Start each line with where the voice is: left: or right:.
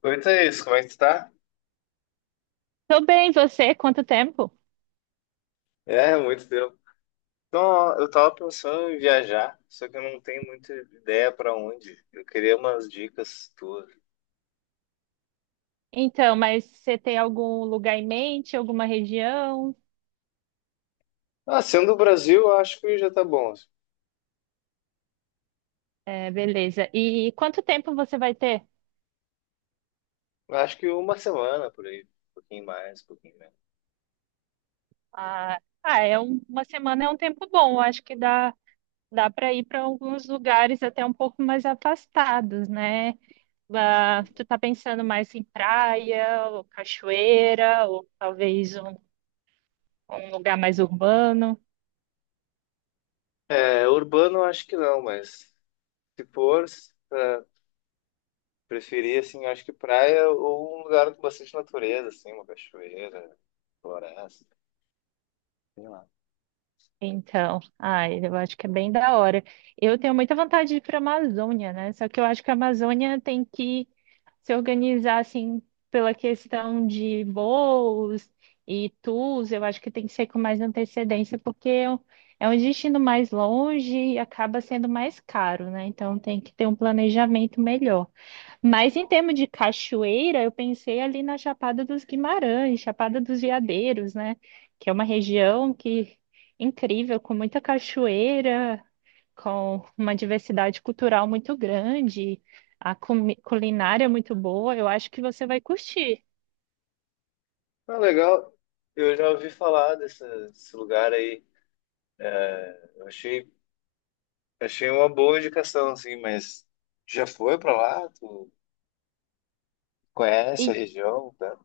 left: Quanto é isso, como é que tu tá?
right: Tô bem, você? Quanto tempo?
left: É, muito tempo. Então, ó, eu tava pensando em viajar, só que eu não tenho muita ideia pra onde. Eu queria umas dicas tuas.
right: Então, mas você tem algum lugar em mente, alguma região?
left: Ah, sendo do Brasil, eu acho que já tá bom assim.
right: É, beleza. E quanto tempo você vai ter?
left: Eu Acho que uma semana por aí, um pouquinho mais, um pouquinho menos.
right: Ah, ah, é uma semana é um tempo bom. Eu acho que dá para ir para alguns lugares até um pouco mais afastados, né? Ah,
left: Uhum.
right: tu tá pensando mais em praia, ou cachoeira, ou talvez um lugar mais urbano?
left: É, urbano eu acho que não, mas se for, preferir assim, eu acho que praia ou um lugar com bastante natureza, assim, uma cachoeira, floresta, sei lá.
right: Então, ai, eu acho que é bem da hora. Eu tenho muita vontade de ir para a Amazônia, né? Só que eu acho que a Amazônia tem que se organizar assim pela questão de voos e tours. Eu acho que tem que ser com mais antecedência, porque é um destino mais longe e acaba sendo mais caro, né? Então tem que ter um planejamento melhor. Mas em termos de cachoeira, eu pensei ali na Chapada dos Guimarães, Chapada dos Veadeiros, né? Que é uma região que incrível, com muita cachoeira, com uma diversidade cultural muito grande, a culinária muito boa. Eu acho que você vai curtir.
left: Ah, legal. Eu já ouvi falar desse lugar aí. Eu achei Achei uma boa indicação, assim, mas já foi pra lá? Tu conhece a
right: E
left: região, tá?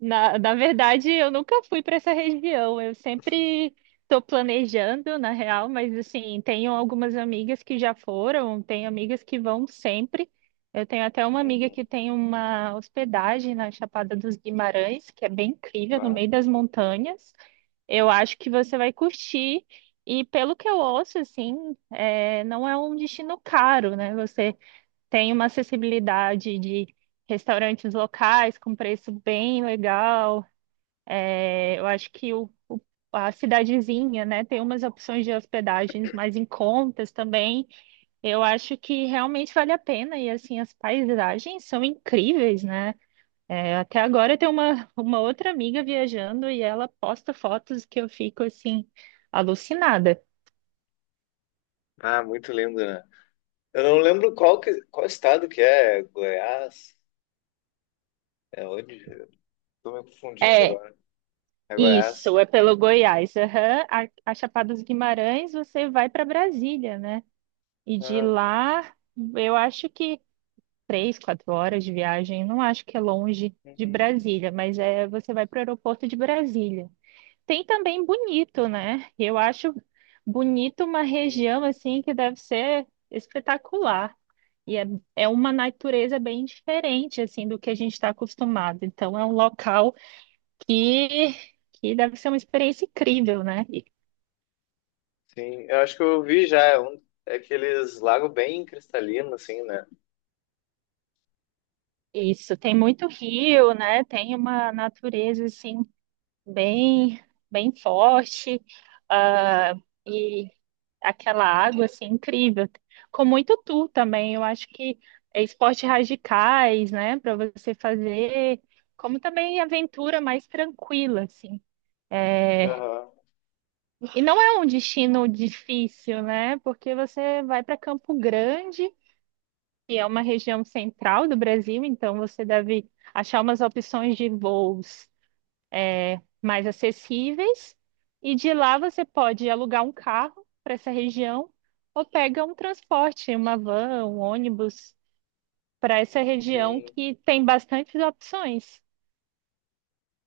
right: na verdade, eu nunca fui para essa região. Eu sempre estou planejando, na real, mas assim, tenho algumas amigas que já foram, tenho amigas que vão sempre. Eu tenho até uma amiga
left: Uhum.
right: que tem uma hospedagem na Chapada dos Guimarães, que é bem incrível, no
left: Bah.
right: meio das montanhas. Eu acho que você vai curtir. E pelo que eu ouço, assim, é, não é um destino caro, né? Você tem uma acessibilidade de restaurantes locais com preço bem legal. É, eu acho que a cidadezinha, né, tem umas opções de hospedagens mais em contas também. Eu acho que realmente vale a pena e assim as paisagens são incríveis, né? É, até agora tem uma outra amiga viajando e ela posta fotos que eu fico assim alucinada.
left: Ah, muito lindo, né? Eu não lembro qual estado que é, Goiás? É onde? Eu Tô me confundindo
right: É
left: agora. É Goiás.
right: isso, é pelo Goiás. Aham. A Chapada dos Guimarães, você vai para Brasília, né? E de
left: Ah,
right: lá, eu acho que 3, 4 horas de viagem. Não acho que é longe de
left: uhum,
right: Brasília, mas é você vai para o aeroporto de Brasília. Tem também Bonito, né? Eu acho Bonito uma região
left: uhum.
right: assim que deve ser espetacular. E é uma natureza bem diferente assim do que a gente está acostumado. Então é um local que que deve ser uma experiência incrível, né? E-
left: Sim, eu acho que eu vi já, é, um, é aqueles lagos bem cristalinos, assim, né?
right: Isso, tem muito rio, né? Tem uma natureza assim bem, bem forte, ah, e aquela água assim incrível. Com muito tu também, eu acho que é esportes radicais, né, para você fazer, como também aventura mais tranquila assim.
left: Aham,
right: E não é um destino difícil, né? Porque você vai para Campo Grande, que é uma região central do Brasil, então você deve achar umas opções de voos mais acessíveis, e de lá você pode alugar um carro para essa região ou pega um transporte, uma van, um ônibus para essa região
left: sim.
right: que tem bastantes opções.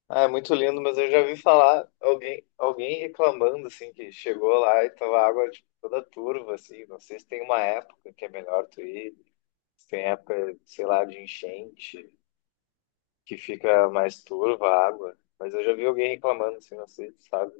left: Ah, é muito lindo, mas eu já vi falar alguém, alguém reclamando assim que chegou lá e tava a água tipo, toda turva assim. Não sei se tem uma época que é melhor tu ir, se tem época, sei lá, de enchente que fica mais turva a água. Mas eu já vi alguém reclamando assim, não sei, sabe?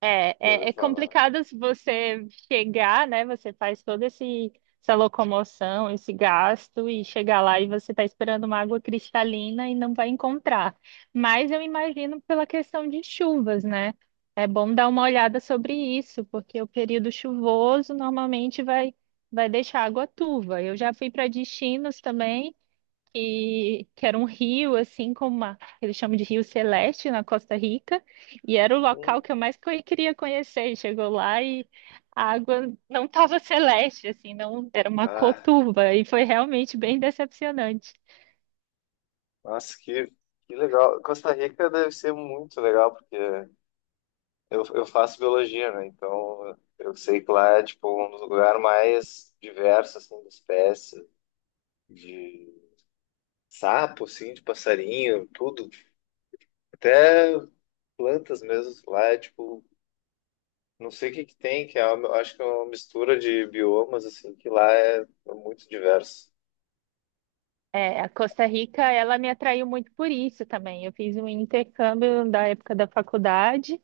right: É,
left: Já
right: é,
left: ouviu
right: é
left: falar?
right: complicado se você chegar, né? Você faz toda essa locomoção, esse gasto, e chegar lá e você está esperando uma água cristalina e não vai encontrar. Mas eu imagino pela questão de chuvas, né? É bom dar uma olhada sobre isso, porque o período chuvoso normalmente vai deixar água turva. Eu já fui para destinos também que era um rio, assim, como eles chamam de Rio Celeste, na Costa Rica, e era o
left: Hum.
right: local que eu mais queria conhecer. E chegou lá e a água não estava celeste, assim, não, era uma cor
left: Ah,
right: turva, e foi realmente bem decepcionante.
left: nossa, que legal. Costa Rica deve ser muito legal porque eu faço biologia, né? Então eu sei que lá é tipo um dos lugares mais diversos assim de espécies de sapo, assim, de passarinho, tudo, até plantas mesmo. Lá é tipo, não sei o que que tem, que é uma, acho que é uma mistura de biomas, assim, que lá é muito diverso.
right: É, a Costa Rica, ela me atraiu muito por isso também. Eu fiz um intercâmbio da época da faculdade,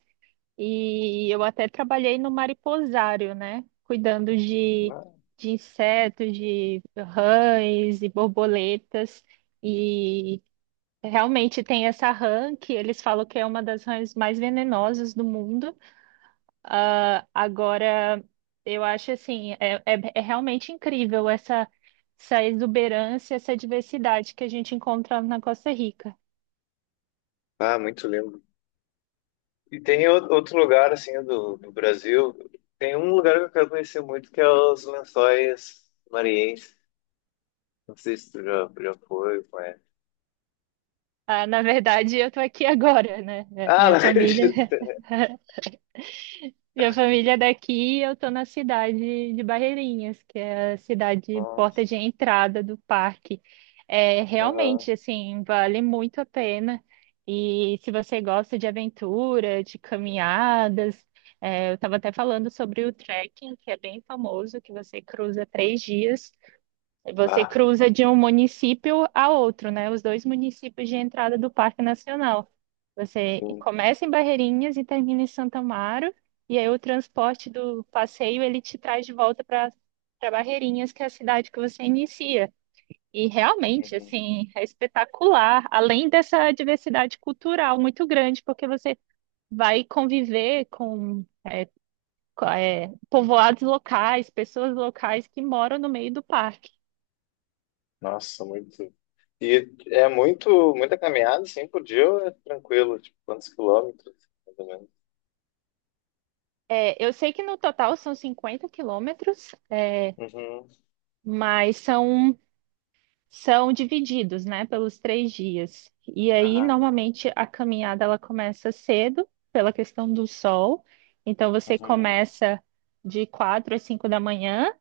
right: e eu até trabalhei no mariposário, né? Cuidando de,
left: Ah,
right: de insetos, de rãs e borboletas. E realmente tem essa rã que eles falam que é uma das rãs mais venenosas do mundo. Ah, agora, eu acho assim, é realmente incrível essa exuberância, essa diversidade que a gente encontra na Costa Rica.
left: ah, muito lindo. E tem o- outro lugar, assim, do Brasil, tem um lugar que eu quero conhecer muito, que é os Lençóis Maranhenses. Não sei se tu já foi, conhece.
right: Ah, na verdade, eu estou aqui agora, né? É,
left: Ah, não acredito!
right: Minha família é daqui, eu tô na cidade de Barreirinhas, que é a cidade
left: Nossa,
right: porta de entrada do parque. É
left: aham.
right: realmente assim, vale muito a pena. E se você gosta de aventura, de caminhadas, é, eu estava até falando sobre o trekking, que é bem famoso, que você cruza 3 dias, você
left: Bah,
right: cruza de um município a outro, né? Os dois municípios de entrada do Parque Nacional. Você
left: sim.
right: começa em Barreirinhas e termina em Santo Amaro, e aí o transporte do passeio ele te traz de volta para Barreirinhas, que é a cidade que você inicia. E realmente,
left: Uhum.
right: assim, é espetacular, além dessa diversidade cultural muito grande, porque você vai conviver com povoados locais, pessoas locais que moram no meio do parque.
left: Nossa, muito. E é muito, muita caminhada, assim, por dia ou é tranquilo? Tipo, quantos quilômetros, mais ou menos?
right: É, eu sei que no total são 50 quilômetros, é,
left: Uhum,
right: mas são divididos, né, pelos 3 dias. E aí,
left: aham,
right: normalmente, a caminhada ela começa cedo, pela questão do sol. Então, você
left: uhum,
right: começa de 4 às 5 da manhã,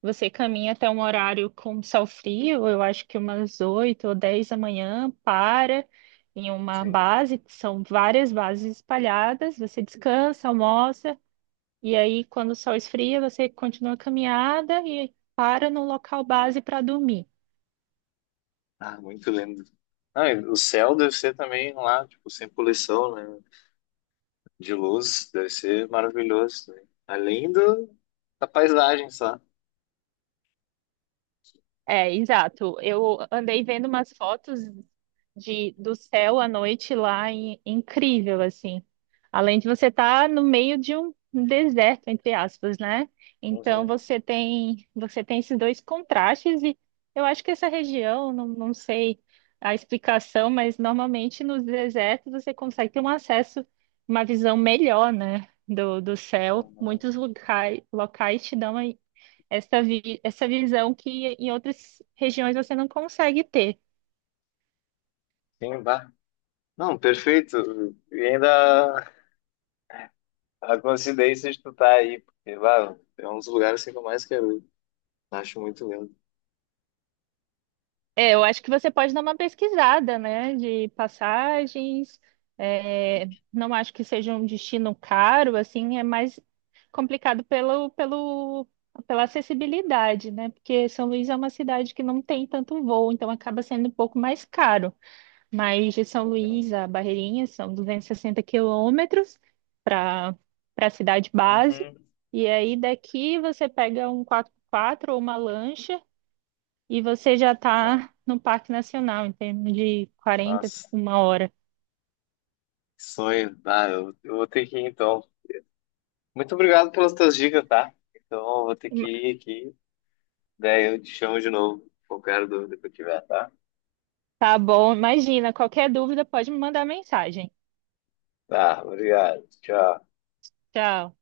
right: você caminha até um horário com sol frio, eu acho que umas 8 ou 10 da manhã, para em uma
left: sim.
right: base, que são várias bases espalhadas, você descansa, almoça. E aí, quando o sol esfria, você continua a caminhada e para no local base para dormir.
left: Ah, muito lindo. Ah, e o céu deve ser também lá, tipo, sem poluição, né? De luz, deve ser maravilhoso também. Além do, da paisagem só.
right: É, exato. Eu andei vendo umas fotos do céu à noite lá, incrível, assim. Além de você estar no meio de um deserto, entre aspas, né? Então
left: Uhum,
right: você tem esses dois contrastes e eu acho que essa região, não, não sei a explicação, mas normalmente nos desertos você consegue ter um acesso, uma visão melhor, né? Do céu.
left: uhum.
right: Muitos locais, locais te dão essa, essa visão que em outras regiões você não consegue ter.
left: Sim, bah. Não, perfeito. E ainda a coincidência de tu estar aí, porque, bah, é um dos lugares assim, que eu mais quero ir. Acho muito lindo.
right: É, eu acho que você pode dar uma pesquisada, né, de passagens. É, não acho que seja um destino caro, assim, é mais complicado pela acessibilidade, né? Porque São Luís é uma cidade que não tem tanto voo, então acaba sendo um pouco mais caro. Mas de São Luís
left: Uhum.
right: a Barreirinhas são 260 quilômetros para a cidade base. E aí daqui você pega um 4x4 ou uma lancha e você já
left: Ah,
right: está no Parque Nacional, em termos de 40,
left: nossa,
right: uma hora.
left: que sonho. Ah, eu vou ter que ir então. Muito obrigado pelas tuas dicas, tá? Então, eu vou ter que ir aqui. Daí eu te chamo de novo, qualquer dúvida que eu tiver, tá?
right: Tá bom, imagina. Qualquer dúvida pode me mandar mensagem.
left: Tá, obrigado. Tchau.
right: Tchau.